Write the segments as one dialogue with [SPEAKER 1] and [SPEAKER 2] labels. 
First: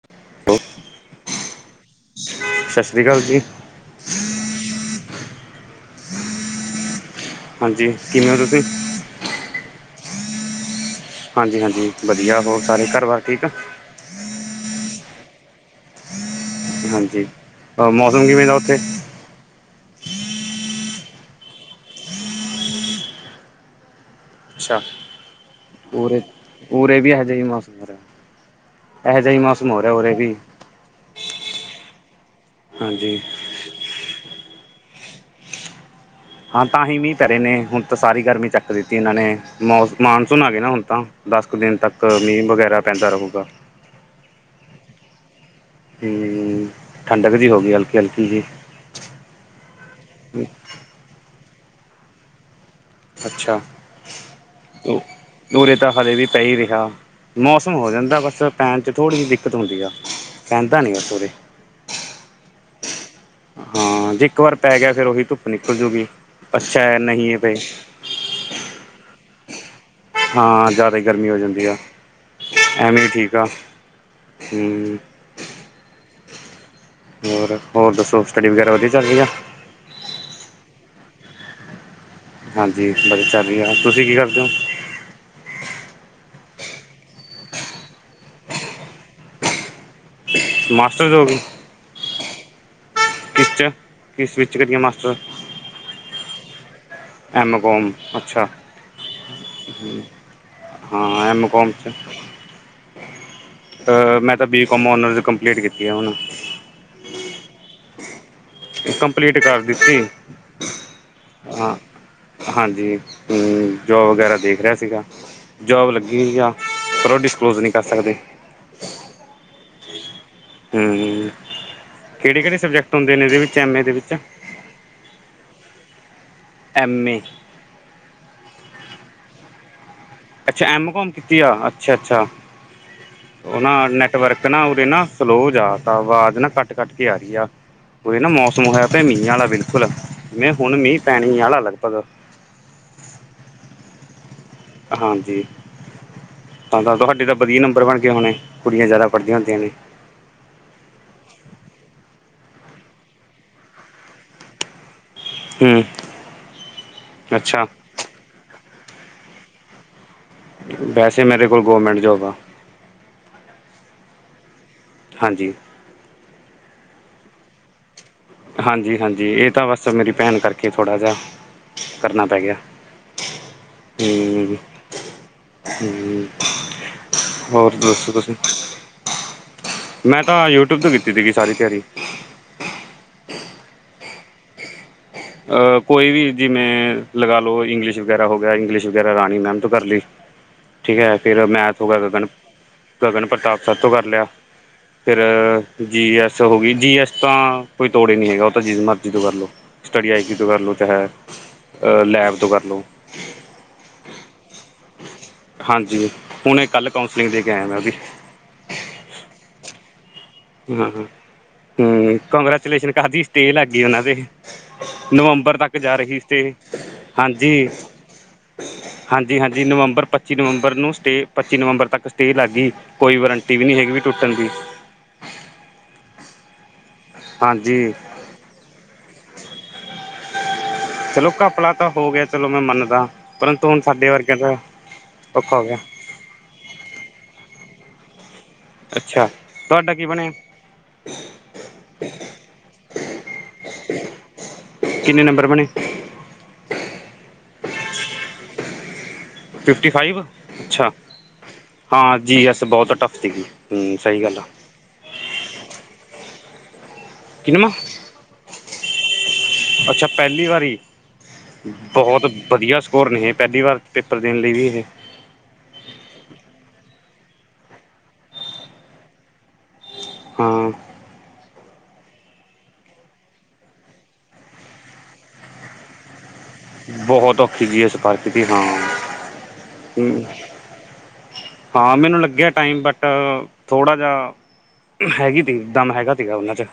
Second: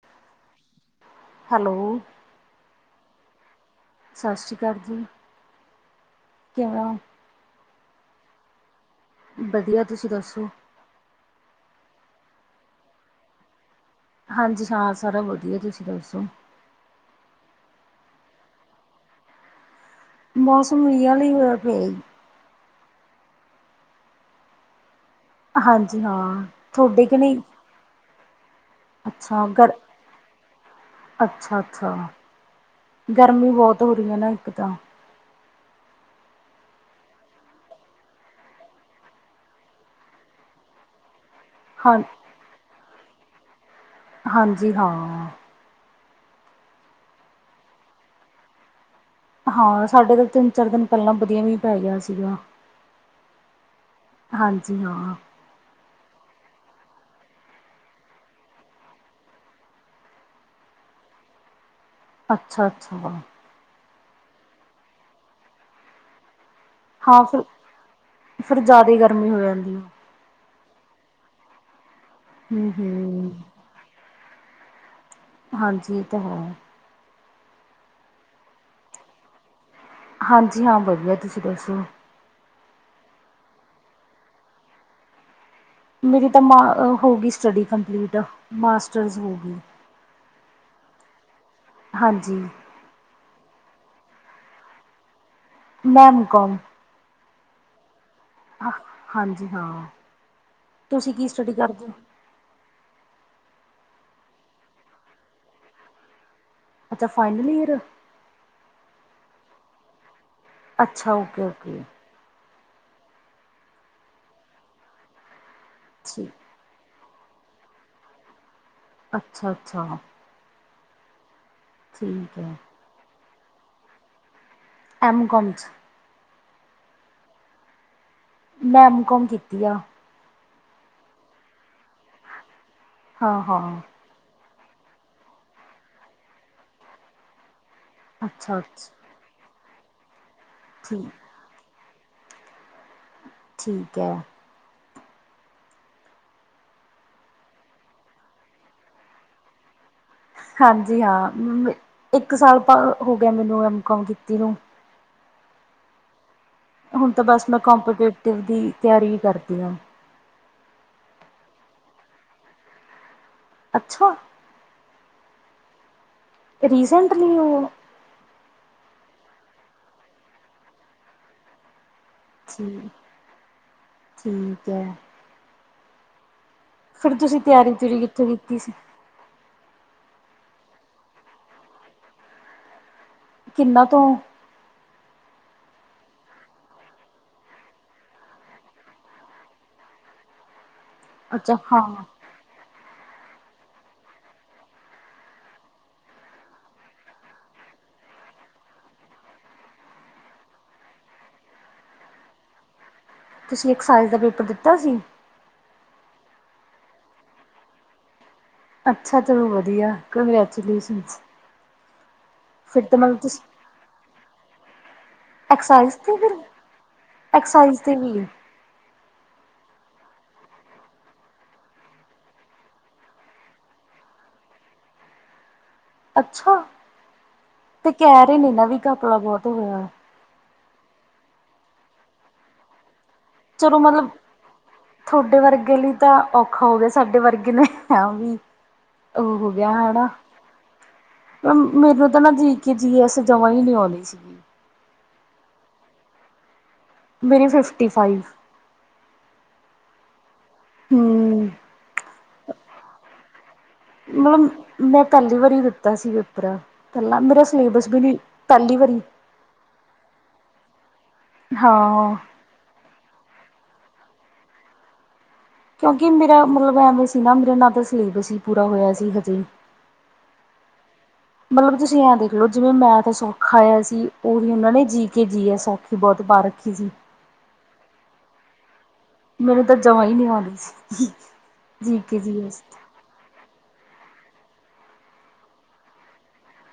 [SPEAKER 1] [inaudible]
[SPEAKER 2] Hello
[SPEAKER 1] Sat Sri ਅਕਾਲ ਜੀ
[SPEAKER 2] ਸਤਿ ਸ਼੍ਰੀ ਅਕਾਲ ਜੀ। ਕਿਵੇਂ ਹੋ।
[SPEAKER 1] ਹਾਂਜੀ ਕਿਵੇਂ ਹੋ ਤੁਸੀਂ
[SPEAKER 2] ਵਧੀਆ ਤੁਸੀਂ ਦੱਸੋ
[SPEAKER 1] ਹਾਂਜੀ ਹਾਂਜੀ ਵਧੀਆ ਹੋਰ ਸਾਰੇ ਘਰ ਵਾਰ ਠੀਕ ਆ।
[SPEAKER 2] ਹਾਂਜੀ ਹਾਂ ਸਾਰਾ ਵਧੀਆ ਤੁਸੀਂ ਦੱਸੋ।
[SPEAKER 1] ਹਾਂਜੀ ਆ ਮੌਸਮ ਕਿਵੇਂ ਦਾ ਉੱਥੇ।
[SPEAKER 2] ਮੌਸਮ ਇਹਆ ਹੀ ਹੋਇਆ ਪਿਆ ਜ
[SPEAKER 1] ਅੱਛਾ
[SPEAKER 2] ਹਾਂਜੀ
[SPEAKER 1] ਪੂਰੇ
[SPEAKER 2] ਹਾਂ
[SPEAKER 1] ਪੂਰੇ
[SPEAKER 2] ਤੁਹਾਡੇ
[SPEAKER 1] ਵੀ
[SPEAKER 2] ਕਿ
[SPEAKER 1] ਇਹਜਿ
[SPEAKER 2] ਨਹੀਂ
[SPEAKER 1] ਹੀ ਮਾਫ਼ ਇਹੋ ਜਿਹਾਹੀ
[SPEAKER 2] ਅੱਛਾ ਗਰ
[SPEAKER 1] ਮੌਸਮ ਹੋ ਰਿਹਾ ਉਰੇ ਵੀ
[SPEAKER 2] ਅੱਛਾ ਅੱਛਾ
[SPEAKER 1] ਹਾਂਜੀ
[SPEAKER 2] ਗਰਮੀ ਬੋਤ ਹੋ ਰਹੀ ਹੈ ਨਾ ਇੱਕ ਤਾਂ
[SPEAKER 1] ਹਾਂ ਤਾਂ ਹੀਂ ਮੀਂਹ ਪੈ ਰਹੇ ਨੇ ਹੁਣ ਤਾਂ ਸਾਰੀ ਗਰਮੀ ਚੱਕ ਦਿੱਤੀ ਇਹਨਾਂ ਨੇ ਮੌ ਮਾਨਸੂਨ ਆ ਗਏ ਨਾ ਹੁਣ ਤਾਂ। ਦਸ ਕੁ ਦਿਨ
[SPEAKER 2] ਹਾਂ
[SPEAKER 1] ਤੱਕ ਮੀਂਹ ਵਗੈਰਾ ਪੈਂਦਾ ਰਹੂਗਾ।
[SPEAKER 2] ਹਾਂਜੀ ਹਾਂ।
[SPEAKER 1] ਹੂੰ ਠੰਡਕ ਜਿਹੀ ਹੋ ਗਈ ਹਲਕੀ ਹਲਕੀ ਜਿਹੀ।
[SPEAKER 2] ਹਾਂ ਸਾਡੇ ਤਾਂ ਤਿੰਨ ਚਾਰ ਦਿਨ ਪਹਿਲਾਂ ਵਧੀਆ ਮੀਂਹ ਪੈ ਗਿਆ ਸੀਗਾ।
[SPEAKER 1] ਅੱਛਾ
[SPEAKER 2] ਹਾਂਜੀ ਹਾਂ
[SPEAKER 1] ਉਰੇ ਤਾਂ ਹਲੇੇ ਵੀ ਪੈ ਹੀ ਰਿਹਾ ਮੌਸਮ ਹੋ ਜਾਂਦਾ ਬਸ ਪੈਣ 'ਚ ਥੋੜ੍ਹੀ ਜਿਹੀ ਦਿੱਕਤ ਹੁੰਦੀ ਆ ਪੈਂਦਾ ਨਹੀਂ ਬਥ ਉਰੇ
[SPEAKER 2] ਅੱਛਾ ਅੱਛਾ ਵ।
[SPEAKER 1] ਹਾਂ ਜੇ ਇੱਕ ਵਾਰ ਪੈ ਗਿਆ ਫੇਿਰ ਉਹੀ ਧੁੱਪ ਨਿਕਲ ਜੂਗੀ ਅੱਛਾ ਹੈ
[SPEAKER 2] ਹਾਂ
[SPEAKER 1] ਨਹੀਂ ਹੈ
[SPEAKER 2] ਫਿਰ
[SPEAKER 1] ਪਏ
[SPEAKER 2] ਫਿਰ ਜ਼ਿਆਦਾ ਈ ਗਰਮੀ ਹੋ ਜਾਂਦੀ ਏ।
[SPEAKER 1] ਹਾਂ ਜਾਦਾ ਹੀ ਗਰਮੀ ਹੋ ਜਾਂਦੀ ਆ
[SPEAKER 2] ਹੂੰ
[SPEAKER 1] ਐਵੇਂ ਵੀ ਠੀਕ
[SPEAKER 2] ਹੂੰ
[SPEAKER 1] ਆ ਹੂੰ
[SPEAKER 2] ਹਾਂਜੀ ਇਹ ਤਾਂ ਹੈ।
[SPEAKER 1] ਹੋਰ ਹੋਰ ਦੱਸੋ ਸਟੱਡੀ ਵਗੈਰਾ ਵਧੀਆ ਚੱਲ ਰਹੀ ਆ।
[SPEAKER 2] ਹਾਂਜੀ ਹਾਂ ਵਧੀਆ ਤੁਸੀਂ ਦੱਸੋ।
[SPEAKER 1] ਹਾਂਜੀ ਬਸ ਵਧੀਆ ਚੱਲ ਰਹੀ ਆ ਤੁਸੀਂ ਕੀ ਕਰਦੇ ਹੋ।
[SPEAKER 2] ਮੇਰੀ ਤਾਂ ਮ ਹੋ ਗਈ ਸਟੱਡੀ ਕੰਪਲੀਟ ਮਾਸਟਰਸ ਹੋ ਗ
[SPEAKER 1] ਮਾਸਟਰ ਹੋਗੀ।
[SPEAKER 2] ਹਾਂਜੀ।
[SPEAKER 1] ਕਿਸ ਚ ਕਿਸ ਵਿਚ ਕਰੀ ਆ ਮਾਸਟਰ।
[SPEAKER 2] ਮੈਮਕਮ
[SPEAKER 1] ਐੱਮ ਕੋਮ ਅੱਛਾ।
[SPEAKER 2] ਹਾਂਜੀ ਹਾਂ
[SPEAKER 1] ਹੂੰ
[SPEAKER 2] ਤੁਸੀਂ
[SPEAKER 1] ਹਾਂ
[SPEAKER 2] ਕੀ
[SPEAKER 1] ਐਮ
[SPEAKER 2] ਸਟੱਡੀ
[SPEAKER 1] ਕੋਮ
[SPEAKER 2] ਕਰਦੇ
[SPEAKER 1] ਚ।
[SPEAKER 2] ਹੋ
[SPEAKER 1] ਅ ਮੈਂ ਤਾਂ B com com honours complete ਕੀਤੀ ਆ ਹੁਣ।
[SPEAKER 2] ਅੱਛਾ ਫਾਈਨਲ ਈਅਰ
[SPEAKER 1] ਕੰਪਲੀਟ ਕਰ ਦਿੱਤੀ।
[SPEAKER 2] ਅੱਛਾ ਓਕੇ
[SPEAKER 1] ਹਾਂ
[SPEAKER 2] ਓਕੇ।
[SPEAKER 1] ਹਾਂਜੀ ਜੋਬ ਵਗੈਰਾ ਦੇਖ ਰਿਹਾ ਸੀਗਾ ਜੋਬ ਲੱਗੀ
[SPEAKER 2] ਠੀਕ
[SPEAKER 1] ਹੋਈ ਆ। ਪਰੋ ਉਹ ਡਿਸਕਲੋਜ ਨਹੀਂ ਕਰ ਸਕਦੇ
[SPEAKER 2] ਅੱਛਾ ਅੱਛਾ।
[SPEAKER 1] ਹੂੰ
[SPEAKER 2] ਠੀਕ
[SPEAKER 1] ਕਿਹੜੇ
[SPEAKER 2] ਹੈ
[SPEAKER 1] ਕਿਹੜੇ ਸਬਜੈਕਟ ਹੁੰਦੇ ਨੇ ਇਹਦੇ ਵਿੱਚ ਐਮ ਏ ਦੇ ਵਿੱਚ।
[SPEAKER 2] ਐਮਕੋਮ ਚ
[SPEAKER 1] ਐੱਮ ਏ
[SPEAKER 2] ਮੈ ਐਮ ਕੋਮ ਕੀਤੀ ਆ
[SPEAKER 1] ਅੱਛਾ ਐਮ ਕੋਮ ਕੀਤੀ ਆ ਅੱਛਾ ਅੱਛਾ
[SPEAKER 2] ਹਾਂ
[SPEAKER 1] ਉਹ ਨਾ
[SPEAKER 2] ਹਾਂ
[SPEAKER 1] ਨੈਟਵਰਕ ਨਾ ਉਦੇ ਨਾ ਸਲੋ ਜਾ ਤਾਂ ਆਵਾਜ਼ ਨਾ ਕੱਟ ਕੱਟ ਕੇ ਆ ਰਹੀ ਆ। ਕੋਈ ਨਾ
[SPEAKER 2] ਅੱਛਾ
[SPEAKER 1] ਮੌਸਮ ਹੋਇਆ
[SPEAKER 2] ਅੱਛਾ
[SPEAKER 1] ਤੇ ਮੀਂਹ ਵਾਲਾ ਬਿਲਕੁਲ ਮਵੇਂ ਹੁਣ ਮੀਂਹ
[SPEAKER 2] ਠੀਕ
[SPEAKER 1] ਪੈਣੀ ਆਾ ਲਗਭਗ
[SPEAKER 2] ਠੀਕ ਹੈ
[SPEAKER 1] ਹਾਂਜੀ ਤੁਹਾਡੇ ਤਾਂ ਵਧੀਆ ਨੰਬਰ ਬਣ ਗਏ ਹੋਣੇ ਕੁੜੀਆਂ ਜਾਦਾ ਪੜ੍ਹਦੀਆਂ ਹੁੰਦੀਆਂ ਨੇ
[SPEAKER 2] ਹਾਂਜੀ ਹਾਂ ਮ ਇੱਕ ਸਾਲ ਹੋ ਗਿਆ ਮੈਨੂੰ ਐਮ ਕੋਮ ਕੀਤੀ ਨੂੰ।
[SPEAKER 1] ਹਮ
[SPEAKER 2] ਹੁਣ ਤਾਂ ਬਸ ਮੈਂ
[SPEAKER 1] ਅੱਛਾ
[SPEAKER 2] ਕਪੀਟੇਟਿਵ ਦੀ ਤਿਆਰੀ ਹੀ ਕਰਦੀ ਹਾਂ
[SPEAKER 1] ਵੈਸੇ ਮੇਰੇ ਕੋਲ ਗੌਰਮੈਂਟ ਜੋਬ ਆ
[SPEAKER 2] ਅੱਛਾ।
[SPEAKER 1] ਹਾਂਜੀ।
[SPEAKER 2] ਰੀਸੈਂਟਲੀ ਉਹ
[SPEAKER 1] ਹਾਂਜੀ ਹਾਂਜੀ ਇਹ ਤਾਂ ਬਸ ਮੇਰੀ ਭੈਣ ਕਰਕੇ ਥੋੜ੍ਹਾ ਜਹਾ ਕਰਨਾ ਪੈ ਗਿਆ
[SPEAKER 2] ਠੀਕ
[SPEAKER 1] ਗਿਆ, ਹਮ
[SPEAKER 2] ਠੀਕ ਹੈ
[SPEAKER 1] ਠੀਕ,
[SPEAKER 2] ਫਿਰ ਤੁਸੀਂ ਤਿਆਰੀ
[SPEAKER 1] ਹੋਰ
[SPEAKER 2] ਤਿਊਰੀ
[SPEAKER 1] ਦੱਸੋ
[SPEAKER 2] ਕਿੱਥੋਂ
[SPEAKER 1] ਤੁਸੀ।
[SPEAKER 2] ਕੀਤੀ ਸੀ
[SPEAKER 1] ਮੈਂ ਤਾਂ ਯੂਟਿਊਬ ਤੋਂ ਕੀਤੀ ਸੀਗੀ ਸਾਰੀ ਤਿਆਰੀ।
[SPEAKER 2] ਕਿੰਨਾ ਤੋ?
[SPEAKER 1] ਕੋਈ ਵੀ ਜਿਵੇਂ ਲੱਗਾ ਲਓ ਇੰਗਲਿਸ਼ ਵਗੈਰਾ ਹੋ ਗਿਆ ਇੰਗਲਿਸ਼ ਵਗੈਰਾ ਰਾਣੀ ਮੈਮ ਤੋ ਕਰ ਲਈ।
[SPEAKER 2] ਹਮ।
[SPEAKER 1] ਠੀਕ ਹੈ ਫਿਰ ਮੈਂ ਮੈਥ ਵਗੈਰਾ ਗਗਨ ਪ੍ਰਤਾਪ ਸਰ ਤੋਂ ਕਰ ਲਿਆ। ਫਿਰ ਜੀ ਐੱਸ ਹੋ ਗਈ, ਜੀ ਐੱਸ ਤਾਂ ਕੋਈ ਤੋੜੇ ਨਹੀਂ ਹੈਗਾ ਉਹ ਤਾਂ ਜਿਸ ਮਰਜ਼ੀ ਤੋਂ ਕਰ ਲਉ। ਸਟੱਡੀ ਆਈ ਤੋਂ ਕਰ ਲਉ ਚਾਹੇਹ, ਲੈਬ ਤੋਂ ਕਰ ਲਓ।
[SPEAKER 2] ਤੁਸੀਂ ਇੱਕ ਸਾਈਜ਼ ਦਾ ਪੇਪਰ ਦਿੱਤਾ ਸੀ?
[SPEAKER 1] ਹਾਂਜੀ, ਹੁਣ ਕੱਲ ਕਾਂਸਲਿੰਗ ਦੇ ਕੇ ਆ ਉਹ ਦੀ।
[SPEAKER 2] ਅੱਛਾ ਚਲੋ ਵਧੀਆ, ਕੰਗ੍ਰੈਚੂਲੇਸ਼ਨ।
[SPEAKER 1] ਹਮ ਕੰਗਰੈਚੂਲੇਸ਼ਨ ਕਾਦੀ
[SPEAKER 2] ਤੁਸੀਂ
[SPEAKER 1] ਸਟੇ ਲੱਗ ਗਈ ਉਹਨਾਂ ਦੇ। ਨਵੰਬਰ ਤੱਕ ਜਾ
[SPEAKER 2] ਐਕਸਾਈਜ਼ ਤੇ
[SPEAKER 1] ਰਹੀ
[SPEAKER 2] ਫਿਰ
[SPEAKER 1] ਸਟੇ, ਹਾਂਜੀ!
[SPEAKER 2] ਐਕਸਾਈਜ਼ ਤੇ ਵੀ
[SPEAKER 1] ਹਾਂਜੀ ਹਾਂਜੀ ਨਵੰਬਰ ਪੱਚੀ ਨਵੰਬਰ ਨੂੰ ਸਟੇ, ਪੱਚੀ ਨਵੰਬਰ ਤੱਕ ਸਟੇਅ ਲੱਗ ਗਈ। ਕੋਈ ਵਰੰਟੀ ਵੀ ਨਹੀਂ ਹੈਗੀ ਵੀ ਟੁੱਟਣ ਦੀ।
[SPEAKER 2] ਅੱਛਾ! ਤੇ
[SPEAKER 1] ਹਾਂਜੀ
[SPEAKER 2] ਕਹਿ ਰਹੇ ਨੇ ਨਾ ਵੀ ਗਪਲਾ ਬਹੁਤ ਹੋਇਆ,
[SPEAKER 1] ਚਲੋ ਘਪਲਾ ਤਾਂ ਹੋ ਗਿਆ ਚਲੋ ਮੈਂ ਮੰਨਦਾ- ਪਰੰਤੂ
[SPEAKER 2] ਚਲੋ
[SPEAKER 1] ਹੁਣ
[SPEAKER 2] ਮਤਲਬ
[SPEAKER 1] ਸਾਡੇ ਵਰਗਿਆਂ ਦਾ
[SPEAKER 2] ਤੁਹਾਡੇ
[SPEAKER 1] ਔਖਾ ਹੋ
[SPEAKER 2] ਵਰਗੇ
[SPEAKER 1] ਗਿਆ।
[SPEAKER 2] ਲਈ ਤਾਂ ਔਖਾ ਹੋ ਗਿਆ ਸਾਡੇ ਵਰਗੇ ਨੇ ਵੀ
[SPEAKER 1] ਅੱਛਾ
[SPEAKER 2] ਉਹ ਹੋ ਗਿਆ ਹੈ।
[SPEAKER 1] ਤੁਹਾਡਾ ਕੀ ਬਣਿਆ
[SPEAKER 2] ਮੈਨੂੰ ਤਾਂ ਨਾ ਜੀ ਕੇ ਜੀ ਐੱਸ ਜਮ੍ਹਾਂ ਹੀ ਨਹੀਂ ਆਉਂਦੀ ਸੀਗੀ।
[SPEAKER 1] ਕਿੰਨੇ ਨੰਬਰ ਬਣੇ।
[SPEAKER 2] ਮੇਰੀ ਫਿਫਟੀ ਫਾਈਵ।
[SPEAKER 1] ਫਿਫਟੀ ਫਾਈਵ ਅੱਛਾ
[SPEAKER 2] ਹਮ
[SPEAKER 1] ਹਾਂ ਜੀ ਐਸ ਬਹੁਤ ਟਫ ਸੀਗੀ ਹੂੰ
[SPEAKER 2] [unintelligible]
[SPEAKER 1] ਸਹੀ ਗੱਲ ਆ
[SPEAKER 2] ਮਤਲਬ, ਮੈਂ ਪਹਿਲੀ ਵਾਰੀ ਦਿੱਤਾ ਸੀ ਪੇਪਰ ਪਹਿਲਾ੍ਹ ਮੇਰਾ
[SPEAKER 1] ਕਿਨਵਾਂ
[SPEAKER 2] ਸਿਲੇਬਸ ਵੀ, ਨ ਪਹਿਲੀ ਵਾਰੀ।
[SPEAKER 1] ਅੱਛਾ, ਪਹਿਲੀ ਵਾਰੀ
[SPEAKER 2] ਹਾਂ
[SPEAKER 1] ਬਹੁਤ ਵਧੀਆ ਸਕੋਰ ਨੇਹ ਇਹ, ਪਹਿਲੀ ਵਾਰ ਪੇਪਰ ਦੇਣ ਲਈ ਵੀ ਇਹ
[SPEAKER 2] ਕਿਉਂਕਿ ਮੇਰਾ ਮਤਲਬ ਐਵੇਂ ਸੀ ਨਾ, ਮੇਰੇ ਨਾਲ ਤਾਂ ਸਿਲੇਬਸ ਹੀ ਪੂਰਾ ਹੋਇਆ ਸੀ ਹਜੇ
[SPEAKER 1] ਹਾਂ-
[SPEAKER 2] ਮਤਲਬ ਤੁਸੀਂ ਐ ਦੇਖਲਓ ਜਿਵੇਂ ਮੈਂਥ ਤਾਂ ਸੌਖਾ ਆਇਆ ਸੀ, ਉਹੀ ਉਹਨਾਂ ਨੇ ਜੀ ਕੇ ਜੀ ਹੈ ਸੌ ਕਿ ਬਹੁਤ ਪਾ ਰੱਖੀ ਸੀ।
[SPEAKER 1] ਬਹੁਤ ਔਖੀ ਜ ਐਸ ਪਾ ਰ ਖੀ ਦੀ, ਹਾਂ।
[SPEAKER 2] ਮੈਨੂੰ ਤਾਂ ਜਮਾ ਹੀ
[SPEAKER 1] ਹ
[SPEAKER 2] ਨਹੀਂ ਆਉਂਦੀ ਸੀ
[SPEAKER 1] ਹਾਂ
[SPEAKER 2] ਜੀ
[SPEAKER 1] ਮੈਨੂੰ
[SPEAKER 2] ਕੇ ਜੀ
[SPEAKER 1] ਲੱਗਿਆ
[SPEAKER 2] ਐਸ
[SPEAKER 1] ਟਾਈਮ, ਬਟ ਥੋੜ੍ਹਾ ਜਿਹਾ ਹੈਗੀ ਤੀ ਦਮ ਹੈਗਾ ਸੀਗਾ, ਉਹਨਾਂ 'ਚ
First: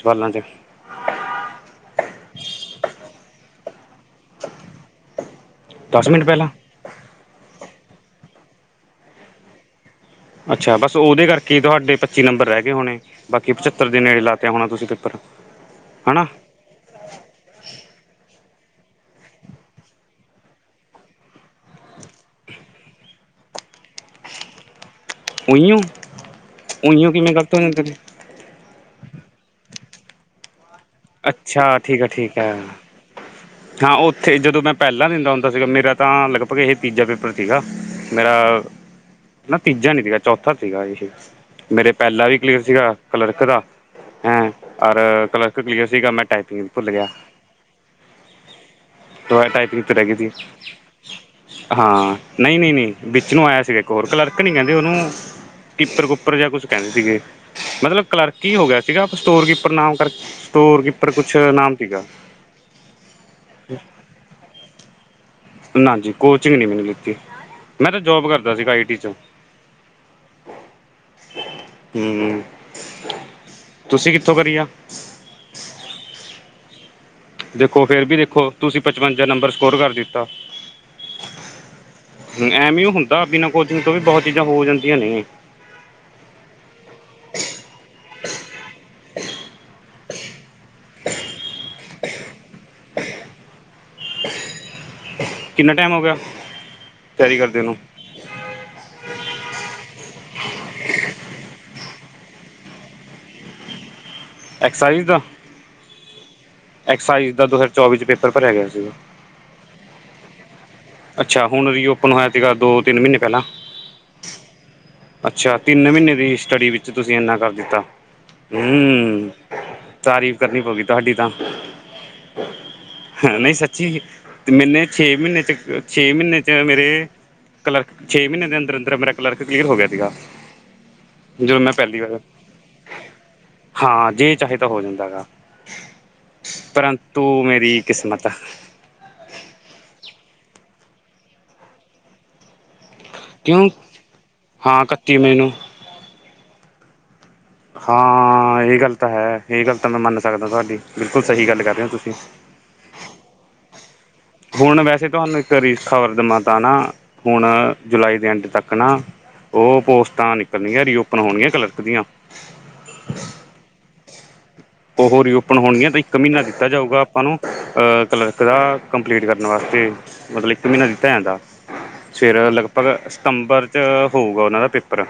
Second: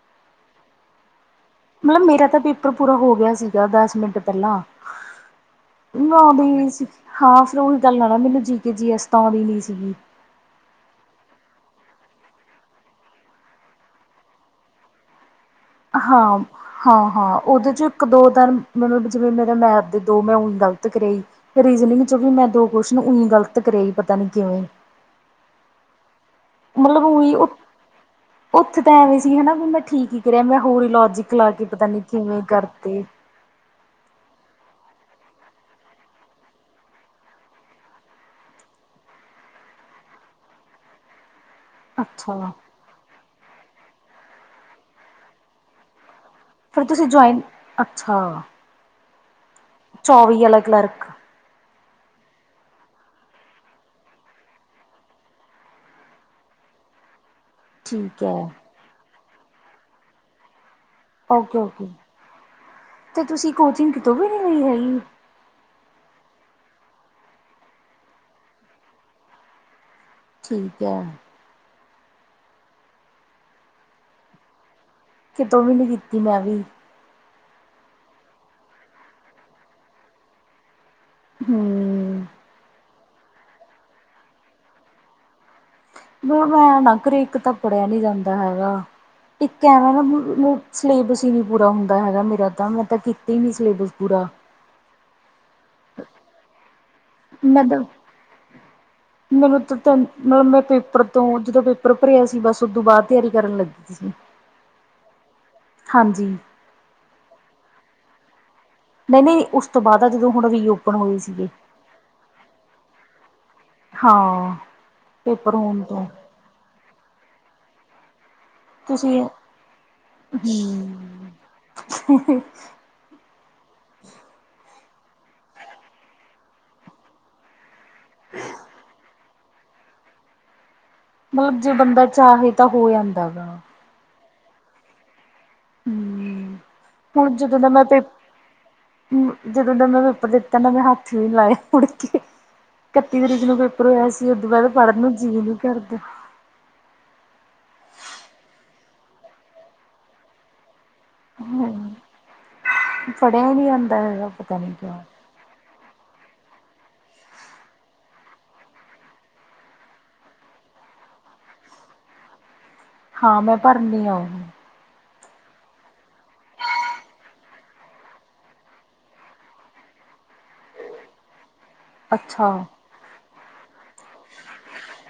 [SPEAKER 1] ਸਵਾਲਾਂ ਚ।
[SPEAKER 2] ਮਤਲਬ ਮੇਰਾ ਤਾਂ ਪੇਪਰ ਪੂਰਾ ਹੋ ਗਿਆ ਸੀਗਾ ਦਸ ਮਿੰਟ ਪਹਿਲਾਂ,
[SPEAKER 1] ਦਸ
[SPEAKER 2] ਨਾ
[SPEAKER 1] ਮਿੰਟ ਪਹਿਲਾਂ
[SPEAKER 2] ਆਉਂਦੀ ਸੀ ਹਾਂ ਫਿਰ ਉਹੀ ਗੱਲ ਆ ਨਾ ਮੈਨੂੰ ਜੀ ਕੇ ਜੀ ਇਸ ਤ ਆਂਦੀ ਨੀ ਸੀਗੀ।
[SPEAKER 1] ਅੱਛਾ, ਬਸ ਉਹਦੇ ਕਰਕੇ ਤੁਹਾਡੇ ਪੱਚੀ ਨੰਬਰ ਰਹਿ ਗਏ ਹੋਣੇ ਬਾਕੀ ਪਚੱਤਰ ਦੇ ਨੇੜੇ ਲਾ ਤੇਆ ਹੋਣਾ ਤੁਸੀਂ ਪੇਪਰ। ਹਨਾ
[SPEAKER 2] ਹਾਂ ਹਾਂ ਹਾਂ ਉਹਦੇ 'ਚ ਇੱਕ ਦੋ ਦਿਨ ਮਤਨਬ ਜਿਵੇਂ ਮੇਰੇ ਮੈ ਆਪ ਦੇ ਦੋ ਮੈਂ ਉਂ ਗਲਤ ਕਰੇਈ ਰੀਜ਼ਨਿੰਗ ਚੋਂ ਵੀ ਮੈਂ ਦੋ ਕੁਸ਼ਨ ਉਂ ਗ਼ਲਤ ਕਰਿ ਆਈ ਪਤਾ ਨੀ ਕਿਵੇਂ।
[SPEAKER 1] ਉੂੰ [unintelligible]
[SPEAKER 2] ਮਤਲਬ ਉਹ, ਉਥੇ ਤਾ ਐਵੀ ਸੀ ਹੀ ਵੀ ਮੈਂ ਠੀਕ ਹੀ ਕਰਿਆ ਮੈਂ ਹੋਰ ਹੀ ਲ ਕਲਾ ਕੇ
[SPEAKER 1] ਅੱਛਾ
[SPEAKER 2] ਪਤਾ ਨੀ
[SPEAKER 1] ਠੀਕ ਆ ਠੀਕ
[SPEAKER 2] ਕਿਵੇਂ
[SPEAKER 1] ਹੈ
[SPEAKER 2] ਕਰਤੇ।
[SPEAKER 1] ਹਾਂ ਉੱਥੇ, ਜਦੋਂ ਮੈਂ ਪਹਿਲਾਂ ਦਿੰਦਾ ਹੁੰਦਾ ਸੀਗਾ ਮੇਰਾ ਤਾਂ ਲਗਭਗ ਇਹ ਤੀਜਾ ਪੇਪਰ ਸੀਗਾ। ਮੇਰਾ- ਨਾ ਤੀਜਾ ਨੀ ਸੀਗਾ ਚੌਥਾ ਸੀਗਾ ਸੀ ਮੇਰੇ ਪਹਿਲਾ ਵੀ
[SPEAKER 2] ਅੱਛਾ
[SPEAKER 1] ਕਲੀਅਰ ਸੀਗਾ ਕਲਰਕ ਦਾ, ਹੈਂ ਔਰ ਕਲਰਕ ਕਲੀਅਰ ਸੀਗਾ ਮੈਂ ਟਾਈਪ
[SPEAKER 2] ਫਿਰ ਤੁਸੀਂ ਜੁਆਇਨ, ਅੱਛਾ
[SPEAKER 1] ਟਾਈਪਿੰਗ ਲੱਗੀ
[SPEAKER 2] ਚੌਵੀ ਵਾਲਾ ਕਲਰਕ
[SPEAKER 1] ਹਾਂ, ਨਹੀਂ, ਨਹੀਂ, ਨਹੀਂ ਵਿੱਚ ਨੂੰ ਆਇਆ ਸੀਗਾ, ਇੱਕ ਹੋਰ ਕਲਰਕ ਨੀ ਕਹਿੰਦੇ ਉਹਨੂੰ। ਪੇਪਰ-ਪੁਪਰ ਜਾ ਕੁਛ ਕਹਿੰਦੇ ਸੀਗੇ। ਮਤਲਬ
[SPEAKER 2] ਠੀਕ
[SPEAKER 1] ਕਲਰਕ
[SPEAKER 2] ਹੈ
[SPEAKER 1] ਹੀ ਹੋਗਿਆ ਸੀਗਾ, ਸਟੋਰ-ਕੀਪਰ ਨਾਮ ਕਰ ਸਟੋਰ-ਕੀਪਰ ਕੁਛ
[SPEAKER 2] ਓਕੇ
[SPEAKER 1] ਨਾਮ
[SPEAKER 2] ਓਕੇ
[SPEAKER 1] ਸੀਗਾ।
[SPEAKER 2] ਤੇ ਤੁਸੀ, ਕੋਚਿੰਗ ਕਿਤੋਂ ਵੀ ਨਹੀਂ ਲਈ ਹੈਗੀ?
[SPEAKER 1] ਨਾ ਜੀ, ਕੋਚਿੰਗ ਨੀ ਮੈਨੂੰ ਲਿੱਤੀ ''ਮੈਂ ਤਾ ਜੌਬ ਕਰਦਾ ਸੀਗਾ ਆਈਟੀ'ਚੋਂ।
[SPEAKER 2] ਠੀਕ ਹੈ।
[SPEAKER 1] ਹੂੰ, ਤੁਸੀਂ ਕਿੱਥੋਂ ਕਰੀ ਆ?
[SPEAKER 2] ਕਿਤੋਂ ਵੀ ਨੀ ਕਿੱਤੀ ''ਮੈਂ ਵੀ।
[SPEAKER 1] ਦੇਖੋ ਫੇਰ ਵੀ ਦੇਖੋ, ਤੁਸੀਂ ਪਚਵੰਜਾ ਨੰਬਰ ਸਕੋਰ ਕਰ ਦਿੱਤਾ।
[SPEAKER 2] ਹੂੰ।
[SPEAKER 1] ਹੂੰ, ਐਵੇਂਈਓ ਹੁੰਦਾ, ਬਿਨਾਂ ਕੋਚਿੰਗ ਤੋਂ ਵੀ ਬਹੁਤ ਚੀਜ਼ਾਂ ਹੋ ਜਾਂਦੀਆਂ ਨੇ।
[SPEAKER 2] ਨਾ-ਨੌ ਨਾ ਕਰੇ, ਇੱਕ ਤਾਂ ਪੜਿਆ ਨੀ ਜਾਂਦਾ ਹੈਗਾ। ਇੱਕ ਐਵੇੈਂ ਨਾ ਸਿਲੇਬਸ ਹੀ ਨਹੀਂ ਪੂਰਾ ਹੁੰਦਾ ਹੈਗਾ ਮੇਰਾ ਤਾਂ, ਮੈਂ ਤਾਂ ਕੀਤੀ ਹੀ ਨਹੀਂ ਸਿਲੇਬਸ ਪੂਰਾ।
[SPEAKER 1] ਕਿੰਨਾ ਟਾਈਮ ਹੋਗਿਆ?
[SPEAKER 2] ਮਦਬ ਮੈਨੂੰ ਤਾਂ ਤਨ ਮਤਲਬ ਮੈਂ ਪੇਪਰ ਤੋਂ, ਜਦੋਂ ਪੇਪਰ ਭਰਿਆ ਸੀ, ਬਸ ਉਦੋਂ ਬਾਅਦ ਤਿਆਰੀ ਕਰਨ ਲੱਗੀ। ਹੰ
[SPEAKER 1] ਐਕਸਾਈਜ਼ ਦਾ?
[SPEAKER 2] ਹਾਂਜੀ।
[SPEAKER 1] ਐਕਸਾਈਜ਼ ਦਾ ਦੋ ਹਜ਼ਾਰ ਚੌਵੀ'ਚ ਪੇਪਰ ਭਰਿਆ ਗਿਆ ਸੀਗਾ।
[SPEAKER 2] ਨਹੀਂ-ਨਹੀਂ, ਉਸ ਤੋਂ ਬਾਅਦ ਆ ਜਦੋਂ, ਹੁਣ ਰੀਓ
[SPEAKER 1] ਅੱਛਾ, ਹੁਣ ਰੀਓਪਨ ਹੋਇਆ ਤੀਗਾ, ਦੋ-ਤਿੰਨ ਮਹੀਨੇ ਪਹਿਲਾਂ।
[SPEAKER 2] ਹਾਂ ਪੇਪਰ
[SPEAKER 1] ਅੱਛਾ,
[SPEAKER 2] ਹੋਣ
[SPEAKER 1] ਤਿੰਨ
[SPEAKER 2] ਤੋਂ
[SPEAKER 1] ਮਹੀਨੇ ਦੀ ਸਟੱਡੀ ਵਿੱਚ ਤੁਸੀਂ ਇਨਾ ਕਰ ਦਿੱਤਾ। ਹੂੰ,
[SPEAKER 2] ਤੁਸੀਂ
[SPEAKER 1] ਹੂੰ ਤਾਰੀਫ਼ ਕਰਨੀ ਪਊਗੀ ਤੁਹਾਡੀ
[SPEAKER 2] ਹਮ
[SPEAKER 1] ਤਾਂ। ਹ ਨਹੀਂ ਸੱਚੀ, ਮੈਨੇ ਛੇ-ਮਹੀਨੇ'ਚ, ਛੇ ਮਹੀਨੇ'ਚ ਮੇਰੇ ਕਲਰਕ, ਛੇ ਮਹੀਨੇ ਦੇ ਅੰਦਰ-ਅੰਦਰ ਮੇਰਾ ਕਲਰਕ ਕਲੀਅਰ ਹੋਗਿਆ ਤੀਗਾ।
[SPEAKER 2] ਮਤਲਬ, ਜੇ ਬੰਦਾ ਚਾਹੇ ਤਾ ਹੋ ਜਾਂਦਾ ਗਾ।
[SPEAKER 1] ਹਾਂ, ਜੇ ਚਾਹੇ ਤਾਂ ਹੋ ਜਾਂਦਾਗਾ,
[SPEAKER 2] ਹਮ ਹੁਣ
[SPEAKER 1] ਪਰੰਤੂ
[SPEAKER 2] ਜਦੋਂ ਦਾ
[SPEAKER 1] ਮੇਰੀ
[SPEAKER 2] ਮੈਂ ਪੇ
[SPEAKER 1] ਕਿਸਮਤ
[SPEAKER 2] ਜਦੋਂ ਦਾ ਮੈਂ ਪੇਪਰ ਦਿੱਤਾ ਨਾ, ''ਮੈਂ ਹੱਥ ਵੀ ਨੀ ਲਾਇਆ ਮੁੜਕੇ। ਇਕੱਤੀ ਤਰੀਕ ਨੂੰ
[SPEAKER 1] ਕਿਉਂ
[SPEAKER 2] ਪੇਪਰ ਹੋਇਆ ਸੀ, ਉਦੋਂ ਬਾਅਦ
[SPEAKER 1] ਹਾਂ
[SPEAKER 2] ਪੜ੍ਹਨ ਨੂੰ
[SPEAKER 1] ਇਕੱਤੀ ਮਈ
[SPEAKER 2] ਜੀਅ ਨੀ ਕਰਦਾ।
[SPEAKER 1] ਹਾਂ, ਇਹ ਗੱਲ ਤਾ ਹੈ। ਇਹ ਗੱਲ ਤਾਂ ਮੈਂ ਮੰਨ ਸਕਦਾ ਤੁਹਾਡੀ, ਬਿਲਕੁਲ ਸਹੀ ਗੱਲ ਕਰ ਰਹੇ ਹੋ ਤੁਸੀਂ।
[SPEAKER 2] ਫੜਿਆ ਹੀ ਨਹੀ ਜਾਂਦਾ ਹੈਗਾ। ਪਤਾ ਨਹੀਂ
[SPEAKER 1] ਹੁਣ
[SPEAKER 2] ਕਿਉਂ
[SPEAKER 1] ਵੈਸੇ ਤੁਹਾਨੂੰ ਇੱਕ ਰੀਸ ਖ਼ਬਰ ਦੇਵਾਂ ਤਾਂ ਨਾ, ਹੁਣ ਜੁਲਾਈ ਦੇ ਐਂਡ ਤੱਕ ਨਾ ਉਹ ਪੋਸਟਾਂ ਨਿਕਲਣਗੀਆਂ, ਰੀਓਪਨ ਹੋਣੀਆਂ ਕਲਰਕ ਦੀਆਂ।
[SPEAKER 2] ਹਾਂ, ਮੈਂ ਭਰਨੀ ਆ ਉਹ ਵੀ।
[SPEAKER 1] ਉਹੋ ਰੀਓਪਨ ਹੋਣਗੀਆਂ, ਤਾਂ ਇੱਕ ਮਹੀਨਾ ਦਿੱਤਾ ਜਾਊਗਾ ਆਪਾਂ ਨੂੰ ਕਲਰਕ ਦਾ। ਕੰਪਲੀਟ ਕਰਨ ਵਾਸਤੇ, ਮਤਲਬ ਇੱਕ ਮਹੀਨਾ ਦਿੱਤਾ ਜਾਂਦਾ। ਸਵੇਰੇ
[SPEAKER 2] ਅੱਛਾ
[SPEAKER 1] ਲਗਭਗ ਸਤੰਬਰ'ਚ ਹੋਊਗਾ ਉਹਨਾਂ ਦਾ ਪੇਪਰ।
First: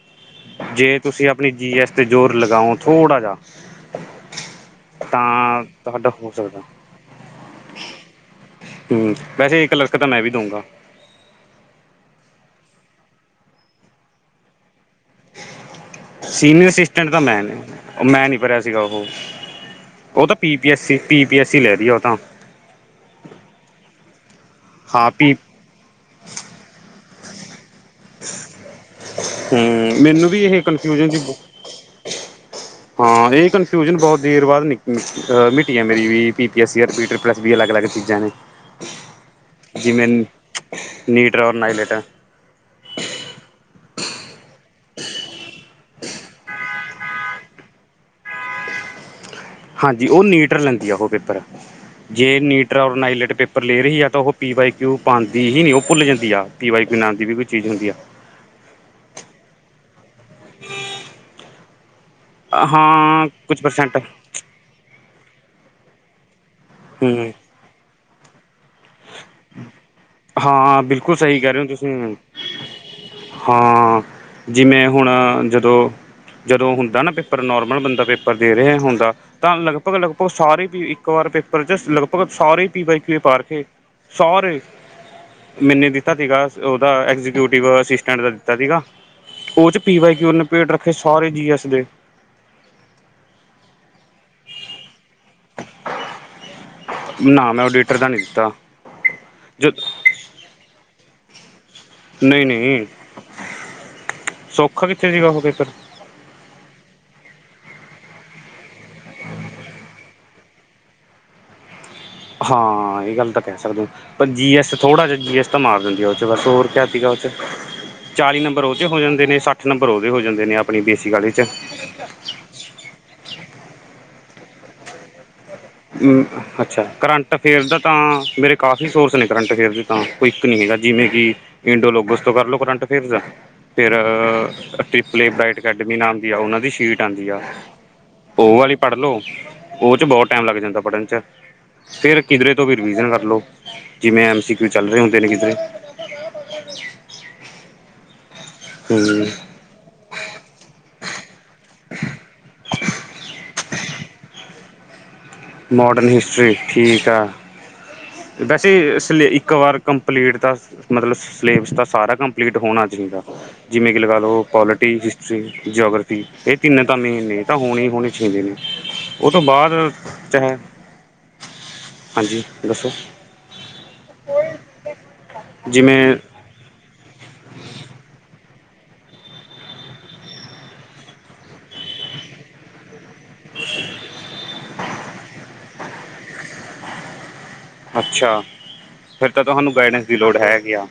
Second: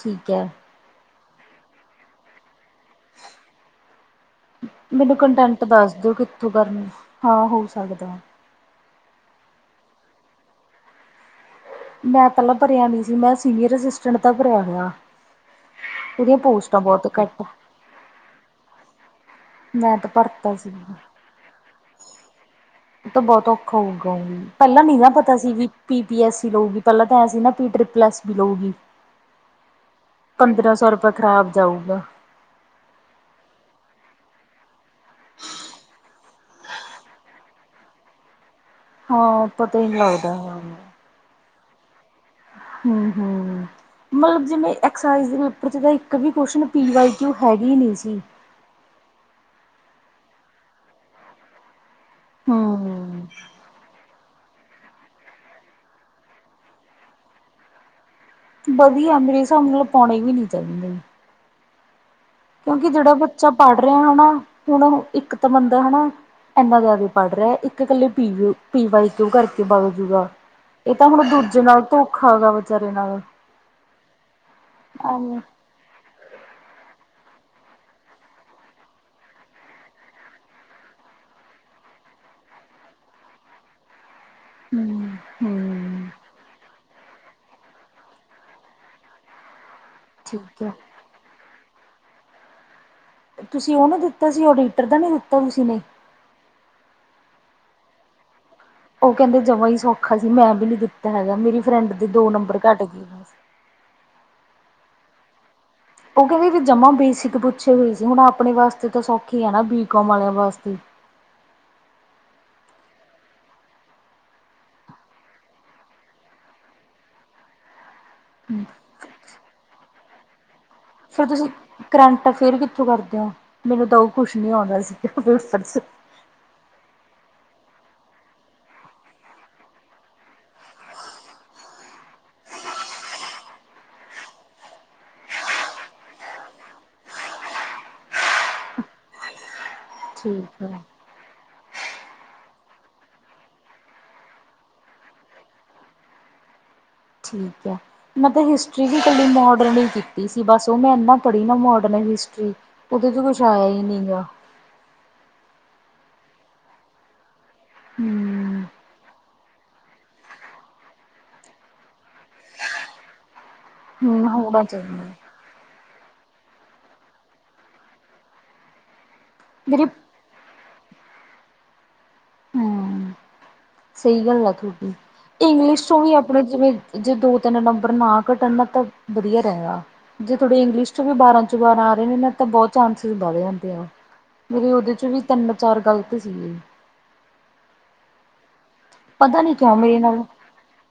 [SPEAKER 2] ਠੀਕ ਹੈ।
[SPEAKER 1] ਜੇ ਤੁਸੀ ਆਪਣੀ, ਜੀ ਐੱਸ 'ਤੇ ਜ਼ੋਰ ਲਗਾਂਓ ਥੋੜਾ ਜਾ,
[SPEAKER 2] ਮੈਨੂੰ
[SPEAKER 1] ਤਾਂ
[SPEAKER 2] ਕੰਟੈਂਟ ਦੱਸ
[SPEAKER 1] ਤੁਹਾਡਾ
[SPEAKER 2] ਦਿਓ
[SPEAKER 1] ਹੋ
[SPEAKER 2] ਕਿੱਥੋਂ
[SPEAKER 1] ਸਕਦਾ।
[SPEAKER 2] ਕਰਨੀ ਹਾਂ, ਹੋ ਸਕਦਾ
[SPEAKER 1] ਹੂੰ, ਵੈਸੇ ਕਲਰਕ ਤਾਂ ਮੈਂ ਵੀ ਦਉਂਗਾ।
[SPEAKER 2] ਮੈਂ ਪਹਿਲਾਂ ਭਰਿਆ ਨਹੀਂ ਸੀ, ਮੈਂ ਸੀਨੀਅਰ ਅਸੀਸਟਂਟ ਦਾ ਭਰਿਆ ਹੋਇਆ। ਉਹਦੀਆਂ
[SPEAKER 1] ਸੀਨੀਅਰ
[SPEAKER 2] ਪੋਸਟਾਂ
[SPEAKER 1] ਅਸੀਸਟਂਟ
[SPEAKER 2] ਬਹੁਤ
[SPEAKER 1] ਤਾਂ
[SPEAKER 2] ਘੱਟ
[SPEAKER 1] ਮੈਂਨ ਏ, ਓ ਮੈਂ ਨਹੀਂ ਭਰਿਆ ਸੀਗਾ ਉਹ।
[SPEAKER 2] ਮੈਂ ਤੇ, ਭਰਤਾ ਸੀਗਾ।
[SPEAKER 1] ਯੋ ਤਾਂ
[SPEAKER 2] ਤਾ ਬਹੁਤ ਔਖਾ ਹੋਊਗਾ ਓ, ਪਹਿਲਾਂ ਨੀ ਨਾ
[SPEAKER 1] ਹਾਂ ਪੀ
[SPEAKER 2] ਪਤਾ ਸੀ ਵੀ ਪੀ ਪੀ ਐੱਸ ਸੀ ਲਊਗੀ, ਵੀ ਪਹਿਲਾਂ ਤਾਂ ਐਂਸੀ ਨਾ, ਪੀਟਰ ਪਲੱਸ ਵੀ ਲਊਗੀ,
[SPEAKER 1] ਹੂੰ ਮੈਨੂੰ ਵੀ ਇਹ
[SPEAKER 2] ਪੰਦਰਾਂ-ਸੌ
[SPEAKER 1] ਕਨਫਿਊਜ਼ਨ
[SPEAKER 2] ਰੁਪਏ
[SPEAKER 1] ਜੀ
[SPEAKER 2] ਖ਼ਰਾਬ ਜਾਊਗਾ।
[SPEAKER 1] ਹਾਂ ਇਹ ਕਨਫਿਊਜਨ ਬਹੁਤ ਦੇਰ ਬਾਅਦ ਨਿਕ ਮਿੱਟੀ ਆ ਮੇਰੀ ਵੀ ਪੀ ਪੀ ਐੱਸ ਸੀ ਆ ਰਿਪੀਟਰ ਪਲੱਸ ਵੀ ਅਲੱਗ ਅਲੱਗ ਚੀਜ਼ਾਂ ਨੇ।
[SPEAKER 2] ਹਾਂ ਪਤਾ ਨੀ
[SPEAKER 1] ਜਿਵੇਂ
[SPEAKER 2] ਲਗਦਾ।
[SPEAKER 1] ਨੀਟਰ ਔਰ ਨਾਈ ਲਿਟਰ
[SPEAKER 2] ਹਮ ਹਮ। ਮਤਲਬ ਜਿਵੇਂ ਐਕਸਾਈਜ ਦੇ ਪੇਪਰ ਚ ਤਾ ਇੱਕ ਵੀ ਕੋਸਚਿਨ ਪੀ ਵਾਈ ਕੀਓ ਹੈਗੀ ਨਹੀਂ ਸੀ।
[SPEAKER 1] ਹਾਂਜੀ ਉਹ ਨੀਟਰ ਲੈਂਦੀ ਆ ਉਹ ਪੇਪਰ ਜੇ ਨੀਟਰ ਔਰ
[SPEAKER 2] ਹੂੰ।
[SPEAKER 1] ਨਾਈਲਟ ਪੇਪਰ ਲੈ ਰਹੀ ਆ ਤਾਂ ਉਹ। ਪੀ ਵਾਈ ਕਿਊ ਪਾਉਦੀ ਹੀ ਨਹੀਂ ਉਹ ਭੁੱਲ ਜਾਂਦੀ ਆ ਪੀ ਵਾਈਕੂ ਨਾਂ ਦੀ ਵੀ ਕੋ ਚੀਜ਼ ਹੁੰਦੀ ਆ।
[SPEAKER 2] ਵਧੀਆ ਮੇਰੇ ਹਿਸਾਬ ਨਾਲ ਪਾਉਣੇ ਵੀ ਨੀ ਚਾਹੀਦੇ। ਕਿਉਂਕਿ ਜਿਹੜਾ
[SPEAKER 1] ਹਾਂ
[SPEAKER 2] ਬੱਚਾ
[SPEAKER 1] ਕੁਛ
[SPEAKER 2] ਪੜ੍ਹ
[SPEAKER 1] ਪਰਸੈਂਟ
[SPEAKER 2] ਰਿਹਾ ਹਨਾ। ਹੁਣ ਇੱਕ ਤਾਂ ਬੰਦਾ ਹਨਾ ਇੰਨਾ ਜ਼ਿਆਦਾ
[SPEAKER 1] ਹੂੰ
[SPEAKER 2] ਪੜ੍ਹ ਰਿਹਾ ਇੱਕ ਇਕੱਲੇ ਪੀ ਓ ਪੀ ਵਾਈ ਕਿਉਂ ਤੋਂ ਕਰਕੇ ਬਗ ਜੂਗਾ
[SPEAKER 1] ਹਾਂ
[SPEAKER 2] ਇਹ ਤਾਂ
[SPEAKER 1] ਬਿਲਕੁਲ
[SPEAKER 2] ਹੁਣ
[SPEAKER 1] ਸਹੀ ਕਹਿ ਰਹੇ
[SPEAKER 2] ਦੂਜੇ
[SPEAKER 1] ਹੋ
[SPEAKER 2] ਨਾਲ
[SPEAKER 1] ਤੁਸੀਂ
[SPEAKER 2] ਧੋਖਾ ਗਾ ਵਿਚਾਰੇ ਨਾਲ।
[SPEAKER 1] ਹਾਂ ਜਿਵੇਂ ਹੁਣ
[SPEAKER 2] ਐਵੇਂ
[SPEAKER 1] ਜਦੋਂ ਜਦੋਂ ਹੁੰਦਾ ਨਾ ਪੇਪਰ ਨੋਰਮਲ ਬੰਦਾ ਪੇਪਰ ਦੇ ਰਿਹਾ ਹੁੰਦਾ। ਤਾਂ ਲਗਭਗ ਲਗਭਗ ਸਾਰੇ ਪੀ ਇੱਕ ਵਾਰ ਪੇਪਰ ਚ ਲਗਭਗ ਸਾਰੇ ਪੀ ਵਾਈ ਕਿਉਂ ਪਾਰ ਕੇ ਸਾਰੇ
[SPEAKER 2] ਹੂੰ।
[SPEAKER 1] ਮੈਨੇ
[SPEAKER 2] ਹੂੰ
[SPEAKER 1] ਦਿੱਤਾ ਸੀਗਾ ਉਹਦਾ ਐਗਜੀਕਿਊ ਪੀ ਵਾਈ ਅਸਿਸਟੈਂਟ ਦਾ ਦਿੱਤਾ ਸੀਗਾ ਉਹ ਚ ਪੀ ਵਾਈ ਕਿਉਂ
[SPEAKER 2] ਠੀਕ
[SPEAKER 1] ਪੇਟ
[SPEAKER 2] ਹੈ
[SPEAKER 1] ਰੱਖੇ ਸਾਰੇ ਜੀ ਐਸ ਦੇ।
[SPEAKER 2] ਤੁਸੀਂ ਉਹਨੂੰ ਦਿੱਤਾ ਸੀ ਓਡੀਟਰ ਦਾ ਨੀ ਦਿੱਤਾ ਤੁਸੀਂ ਨੇ।
[SPEAKER 1] ਨਾ ਮੈਂ ਓਡੀਟਰ ਦਾ ਨੀ ਦਿੱਤਾ।
[SPEAKER 2] ਉਹ ਕਹਿੰਦੇ ਜਮਾਂ
[SPEAKER 1] ਜ
[SPEAKER 2] ਹੀ ਸੌਖਾ ਸੀ ਮੈਂ ਵੀ ਨਹੀਂ ਦਿੱਤਾ ਹੈਗਾ ਮੇਰੀ ਫਰੈਂਡ ਦੇ ਦੋ
[SPEAKER 1] ਨਹੀਂ
[SPEAKER 2] ਨੰਬਰ ਘੱਟ
[SPEAKER 1] ਨਹੀਂ
[SPEAKER 2] ਗਏ ਬਸ।
[SPEAKER 1] ਕਭੀ ਥੇ ਜ੍ਹਗਾ ਓ ਪੇਪਰ।
[SPEAKER 2] ਉਹ ਕਹਿੰਦੇ ਵੀ ਜਮਾ ਬੇਸਿਕ ਪੁੱਛੇ ਹੋਏ ਸੀ ਹੁਣ ਆਪਣੇ ਵਾਸਤੇ ਤਾਂ ਸੌਖੀ ਆ ਨਾ ਬੀ ਕੌਮ ਵਾਲਿਆਂ ਵਾਸਤੇ।
[SPEAKER 1] ਹਾਂ ਇਹ ਗੱਲ ਤਾਂ ਕਹਿ ਸਕਦੇ ਹੋ। ਪਰ ਜੀ ਐਸ ਥੋੜ੍ਹਾ ਜਿਹਾ ਜੀ ਐਸ ਤਾਂ ਮਾਰ ਦਿੰਦੀ ਆ ਉਹ ਚ ਬਸ ਹੋਰ ਪ੍ਰੈਕਟੀਕਲ ਚ ਚਾਲੀ ਨੰਬਰ ਉਹਦੇ ਹੋ ਜਾਂਦੇ ਨੇ ਸੱਠ ਨੰਬਰ ਉਹਦੇ ਹੋ ਜਾਂਦੇ ਨੇ ਆਪਣੀ ਬੇਸਿਕ
[SPEAKER 2] ਫਿਰ
[SPEAKER 1] ਆਲੇ ਚ।
[SPEAKER 2] ਤੁਸੀਂ ਕਰੰਟ ਫੇਰ ਕਿੱਥੋਂ ਕਰਦੇ ਹੋ ਮੈਨੂੰ ਤਾਂ ਉਹ ਕੁਛ ਨੀ ਆਉਂਦਾ ਸੀਗਾ ਪੇਪਰ।
[SPEAKER 1] ਅੱਛਾ ਕਰੰਟ ਅਫੇਅਰ ਦਾ ਤਾਂ ਮੇਰੇ ਕਾਫੀ ਸੋਰਸ ਨੇ ਕਰੰਟ ਅਫੇਅਰ ਦੇ ਤਾਂ। ਇੱਕ ਨਹੀਂ ਹੈਗਾ ਜਿਵੇਂ ਕਿ ਇੰਡੋਲੋਗਸ ਤੋਂ ਕਰਲੋ ਕਰੰਟ ਅਫੇਅਰ ਦਾ। ਫਿਰ ਟ੍ਰਿਪਲੇ ਬਰਾਈਟ ਅਕੈਡਮੀ ਨਾਮ ਦੀ ਆ ਉਹਨਾਂ ਦੀ ਸ਼ੀਟ ਆਉਂਦੀ ਆ। ਉਹ ਵਾਲੀ ਪੜ੍ਹ ਲੋ ਉਹ ਚ ਬਹੁਤ ਟਾਈਮ ਲੱਗ
[SPEAKER 2] ਠੀਕ ਹੈ
[SPEAKER 1] ਜਾਂਦਾ ਪੜ੍ਹਨ ਚ। ਫਿਰ ਕਿਧਰੇ ਤੋਂ ਵੀ ਰਿਵੀਜ਼ਨ ਕਰ ਲਓ ਜਿਵੇਂ ਐਮ ਸੀ ਕੀਓ ਚੱਲ ਰਹੇ ਹੁੰਦੇ ਨੇ ਕਿਧਰੇ।
[SPEAKER 2] ਠੀਕ ਹੈ। ਮੈਂ ਤਾਂ ਹਿਸਟਰੀ ਵੀ ਕਲੀ ਮੋਡਰਨ ਹੀ ਸੀ ਬਸ ਉਹ ਮੈਂ ਇਨਾ ਪੜ੍ਹੀ ਨਾ ਮੋਡਰਨ ਹਿਸਟਰੀ ਉਹਦੇ ਚ ਕੁਛ ਆਇਆ ਹੀ ਨਹੀਂ ਗਾ।
[SPEAKER 1] ਮੋਡਰਨ ਹਿਸਟਰੀ ਠੀਕ ਆ।
[SPEAKER 2] ਹਮ
[SPEAKER 1] ਵੈਸੇ ਇਸ ਇੱਕ ਵਾਰ ਕੰਪਲੀਟ ਤਾਂ ਮਤਲਬ ਸਿਲੇਬਸ ਦਾ ਸਾਰਾ ਕੰਪਲੀਟ ਹੋਣਾ ਚਾਹੀਦਾ ਜਿਵੇਂ ਕਿ ਲਗਾ
[SPEAKER 2] ਹਮ
[SPEAKER 1] ਲਓ
[SPEAKER 2] ਹੋਣਾ
[SPEAKER 1] ਪੋਲੀਟੀ
[SPEAKER 2] ਚਾਹੀਦਾ।
[SPEAKER 1] ਜਿਉਗ੍ਰਫੀ ਇਹ ਤਿੰਨ ਤਾਂ ਮੈਨ ਨੇ ਤਾਂ ਹੋਣੇ ਹੀ ਹੋਣੇ ਚਾਹੀਦੇ ਨੇ ਉਹ ਤੋਂ ਬਾਅਦ
[SPEAKER 2] ਮੇਰੀ
[SPEAKER 1] ਚਾਹੇ ਹਾਂਜੀ ਦੱਸੋ।
[SPEAKER 2] ਹਮ ਸਹੀ ਗੱਲ ਹੈ ਤੁਹਾਡੀ ਇੰਗਲਿਸ਼ ਚੋਂ ਵੀ
[SPEAKER 1] ਜਿਵੇਂ
[SPEAKER 2] ਆਪਣੇ ਜਿਵੇਂ ਜੇ ਦੋ ਤਿੰਨ ਨੰਬਰ ਨਾ ਘਟਣ ਨਾ ਤਾਂ ਵਧੀਆ ਰਹੇਗਾ। ਜੇ ਥੋੜੇ ਇੰਗਲਿਸ਼ ਚ ਵੀ ਬਾਰਾਂ ਚ ਬਾਰਾਂ ਆ ਰਹੇ ਨੇ ਨਾ। ਤਾਂ ਬਹੁਤ ਚਾਂਸਿਸ ਵੱਧ ਜਾਂਦੇ ਆ ਮੇਰੇ ਉਹਦੇ ਚ ਵੀ ਤਿੰਨ ਚਾਰ ਗ਼ਲਤ ਸੀਗੇ
[SPEAKER 1] ਅੱਛਾ ਫਿਰ
[SPEAKER 2] ਪਤਾ
[SPEAKER 1] ਤਾਂ
[SPEAKER 2] ਨੀ
[SPEAKER 1] ਤੁਹਾਨੂੰ
[SPEAKER 2] ਕਿਉਂ ਮੇਰੇ
[SPEAKER 1] ਗਾਈਡੈਂਸ ਦੀ
[SPEAKER 2] ਨਾਲ
[SPEAKER 1] ਲੋੜ ਹੈਗੀ ਆ।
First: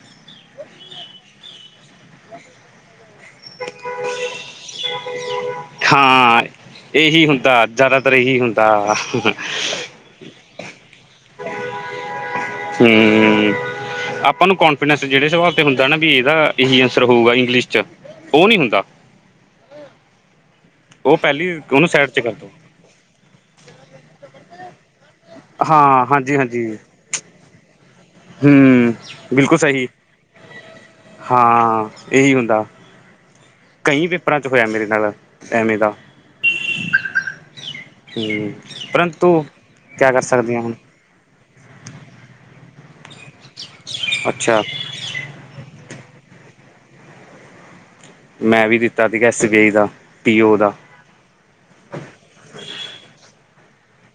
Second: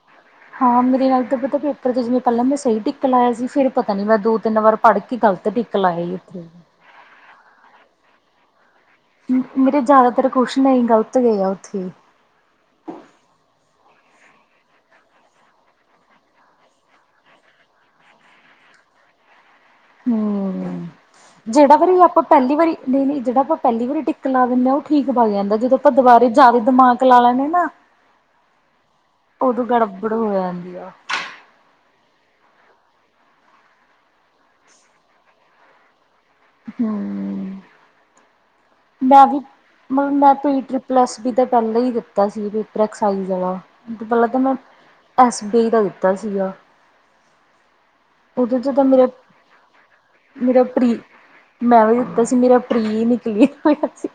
[SPEAKER 2] ਹਾਂ ਮੇਰੇ ਨਾਲ ਤਾਂ ਪਤਾ ਪੇਪਰ ਚ ਜਿਵੇਂ ਪਹਿਲਾਂ ਮੈਂ ਸਹੀ ਟਿੱਕ ਲਾਇਆ ਸੀ। ਫਿਰ ਪਤਾ ਨੀ ਮੈਂ ਦੋ ਤਿੰਨ ਵਾਰ ਪੜ੍ਹ ਕੇ ਗਲਤ ਟਕ ਲ ਆਏ
[SPEAKER 1] ਹਾਂ
[SPEAKER 2] ਉੱਥੇ।
[SPEAKER 1] ਇਹੀ ਹੁੰਦਾ ਜ਼ਿਆਦਾਤਰ ਇਹੀ ਹੁੰਦਾ।
[SPEAKER 2] ਮੇਰੇ ਜ਼ਿਆਦਾਤਰ ਕੁਛ ਨਹੀਂ ਗ਼ਲਤ ਗਏ ਆ ਉੱਥੇ।
[SPEAKER 1] ਹਮਮ। ਆਪਾਂ ਨੂੰ ਕੋਂਫੀਡੈਂਸ ਜਿਹੜੇ ਸਵਾਲ ਤੇ ਹੁੰਦਾ ਨਾ ਵੀ ਇਹਦਾ ਇਹੀ ਆਂਸਰ ਹੋਊਗਾ ਇੰਗਲਿਸ਼ ਚ ਉਹ ਨਹੀਂ ਹੁੰਦਾ।
[SPEAKER 2] ਹੁੰ
[SPEAKER 1] ਉਹ ਪਹਿਲੀ
[SPEAKER 2] ਜਿਹੜਾ
[SPEAKER 1] ਉਹਨੂੰ
[SPEAKER 2] ਵਾਰੀ
[SPEAKER 1] ਸਾਈਡ 'ਚ
[SPEAKER 2] ਆਪਾਂ
[SPEAKER 1] ਕਰ ਦੋ
[SPEAKER 2] ਪਹਿਲੀ ਵਾਰੀ, ਨਹੀਂ ਨਹੀਂ ਜਿਹੜਾ ਆਪਾਂ ਪਹਿਲੀ ਵਾਰੀ ਟਿੱਕ ਲਾ ਦਿੰਦੇ ਹਾਂ ਠੀਕ ਬਗ ਜਾਂਦਾ। ਜਦੋਂ ਆਪਾਂ
[SPEAKER 1] ਹਾਂ
[SPEAKER 2] ਦੁਬਾਰੇ
[SPEAKER 1] ਹਾਂਜੀ
[SPEAKER 2] ਜਿਆਦਾ ਦਿਮਾਗ ਲਾ ਲੈਂਦੇ ਨਾ
[SPEAKER 1] ਹੁੰ ਬਿਲਕੁਲ
[SPEAKER 2] ਉਦੋਂ
[SPEAKER 1] ਸਹੀ।
[SPEAKER 2] ਗੜਬੜ ਹੋ ਜਾਂਦੀ ਆ।
[SPEAKER 1] ਹਾਂ, ਇਹੀ ਹੁੰਦਾ। ਕਈ ਪੇਪਰਾਂ ਚ ਹੋਇਆ ਮੇਰੇ ਨਾਲ ਐਵੇਂ ਦਾ।
[SPEAKER 2] ਹੁੰ
[SPEAKER 1] ਹੁੰ
[SPEAKER 2] ਮੈਂ ਵੀ, ਮਤਲਬ ਮੈਂ ਪੂਰੀ ਟ੍ਰਿਪ
[SPEAKER 1] ਹੁਣ
[SPEAKER 2] ਟ੍ਰਿਪਲ ਐਸ ਬੀ ਤਾਂ ਪਹਿਲਾਂ ਹੀ ਦਿੱਤਾ ਸੀ। ਪੇਪਰ ਇਸ ਦਾ ਪਹਿਲ ਮੈਂ
[SPEAKER 1] ਅੱਛਾ
[SPEAKER 2] ਐਸ ਬੀ ਦਾ ਦਿੱਤਾ ਸੀਗਾ। ਉਦੋਂ
[SPEAKER 1] ਮੈਂ ਵੀ
[SPEAKER 2] ਜਦੋ ਮੇਰਾ,
[SPEAKER 1] ਦਿੱਤਾ ਸੀਗਾ ਐਸ ਬੀ ਆਈ ਦਾ ਪੀ ਓ
[SPEAKER 2] ਮੇਰਾ
[SPEAKER 1] ਦਾ
[SPEAKER 2] ਪ੍ਰੀ ਮੈਂ ਵੀ ਦਿੱਤਾ ਸੀ ਮੇਰਾ ਪ੍ਰੀ ਨਿਕਲਿਆ ਹੋਇਆ ਸੀ।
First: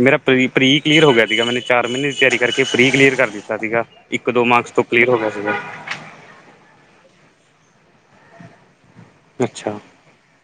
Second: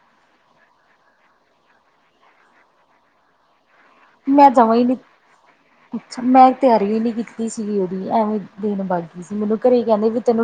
[SPEAKER 1] ਮੇਰਾ ਪ੍ਰੀ ਪ੍ਰੀ ਕਲੀਅਰ ਹੋ ਗਿਆ ਸੀਗਾ। ਮੈਨੇ ਚਾਰ ਮਹੀਨੇ ਦੀ ਤਿਆਰੀ ਕਰਕੇ ਪ੍ਰੀ ਕਲੀਅਰ ਕਰ ਦਿੱਤਾ ਸੀਗਾ। ਇੱਕ ਦੋ
[SPEAKER 2] ਮੈਂ
[SPEAKER 1] ਮਾਰਕਸ
[SPEAKER 2] ਜਮਾਂ ਹੀ
[SPEAKER 1] ਤੋਂ
[SPEAKER 2] ਨੀ
[SPEAKER 1] ਕਲੀਅਰ ਹੋ ਗਿਆ ਸੀਗਾ।
[SPEAKER 2] ਅੱਛਾ, ਮੈਂ ਤਿਆਰੀ ਵੀ ਨੀ ਕੀਤੀ ਸੀਗੀ। ਉਹਦੀ ਐਵੇਂ ਦੇਣ ਭੱਗ ਗਈ ਸੀ ਮੈਨੂੰ
[SPEAKER 1] ਅੱਛਾ
[SPEAKER 2] ਘਰੇ ਕਹਿੰਦੇ ਵੀ ਤੈਨੂੰ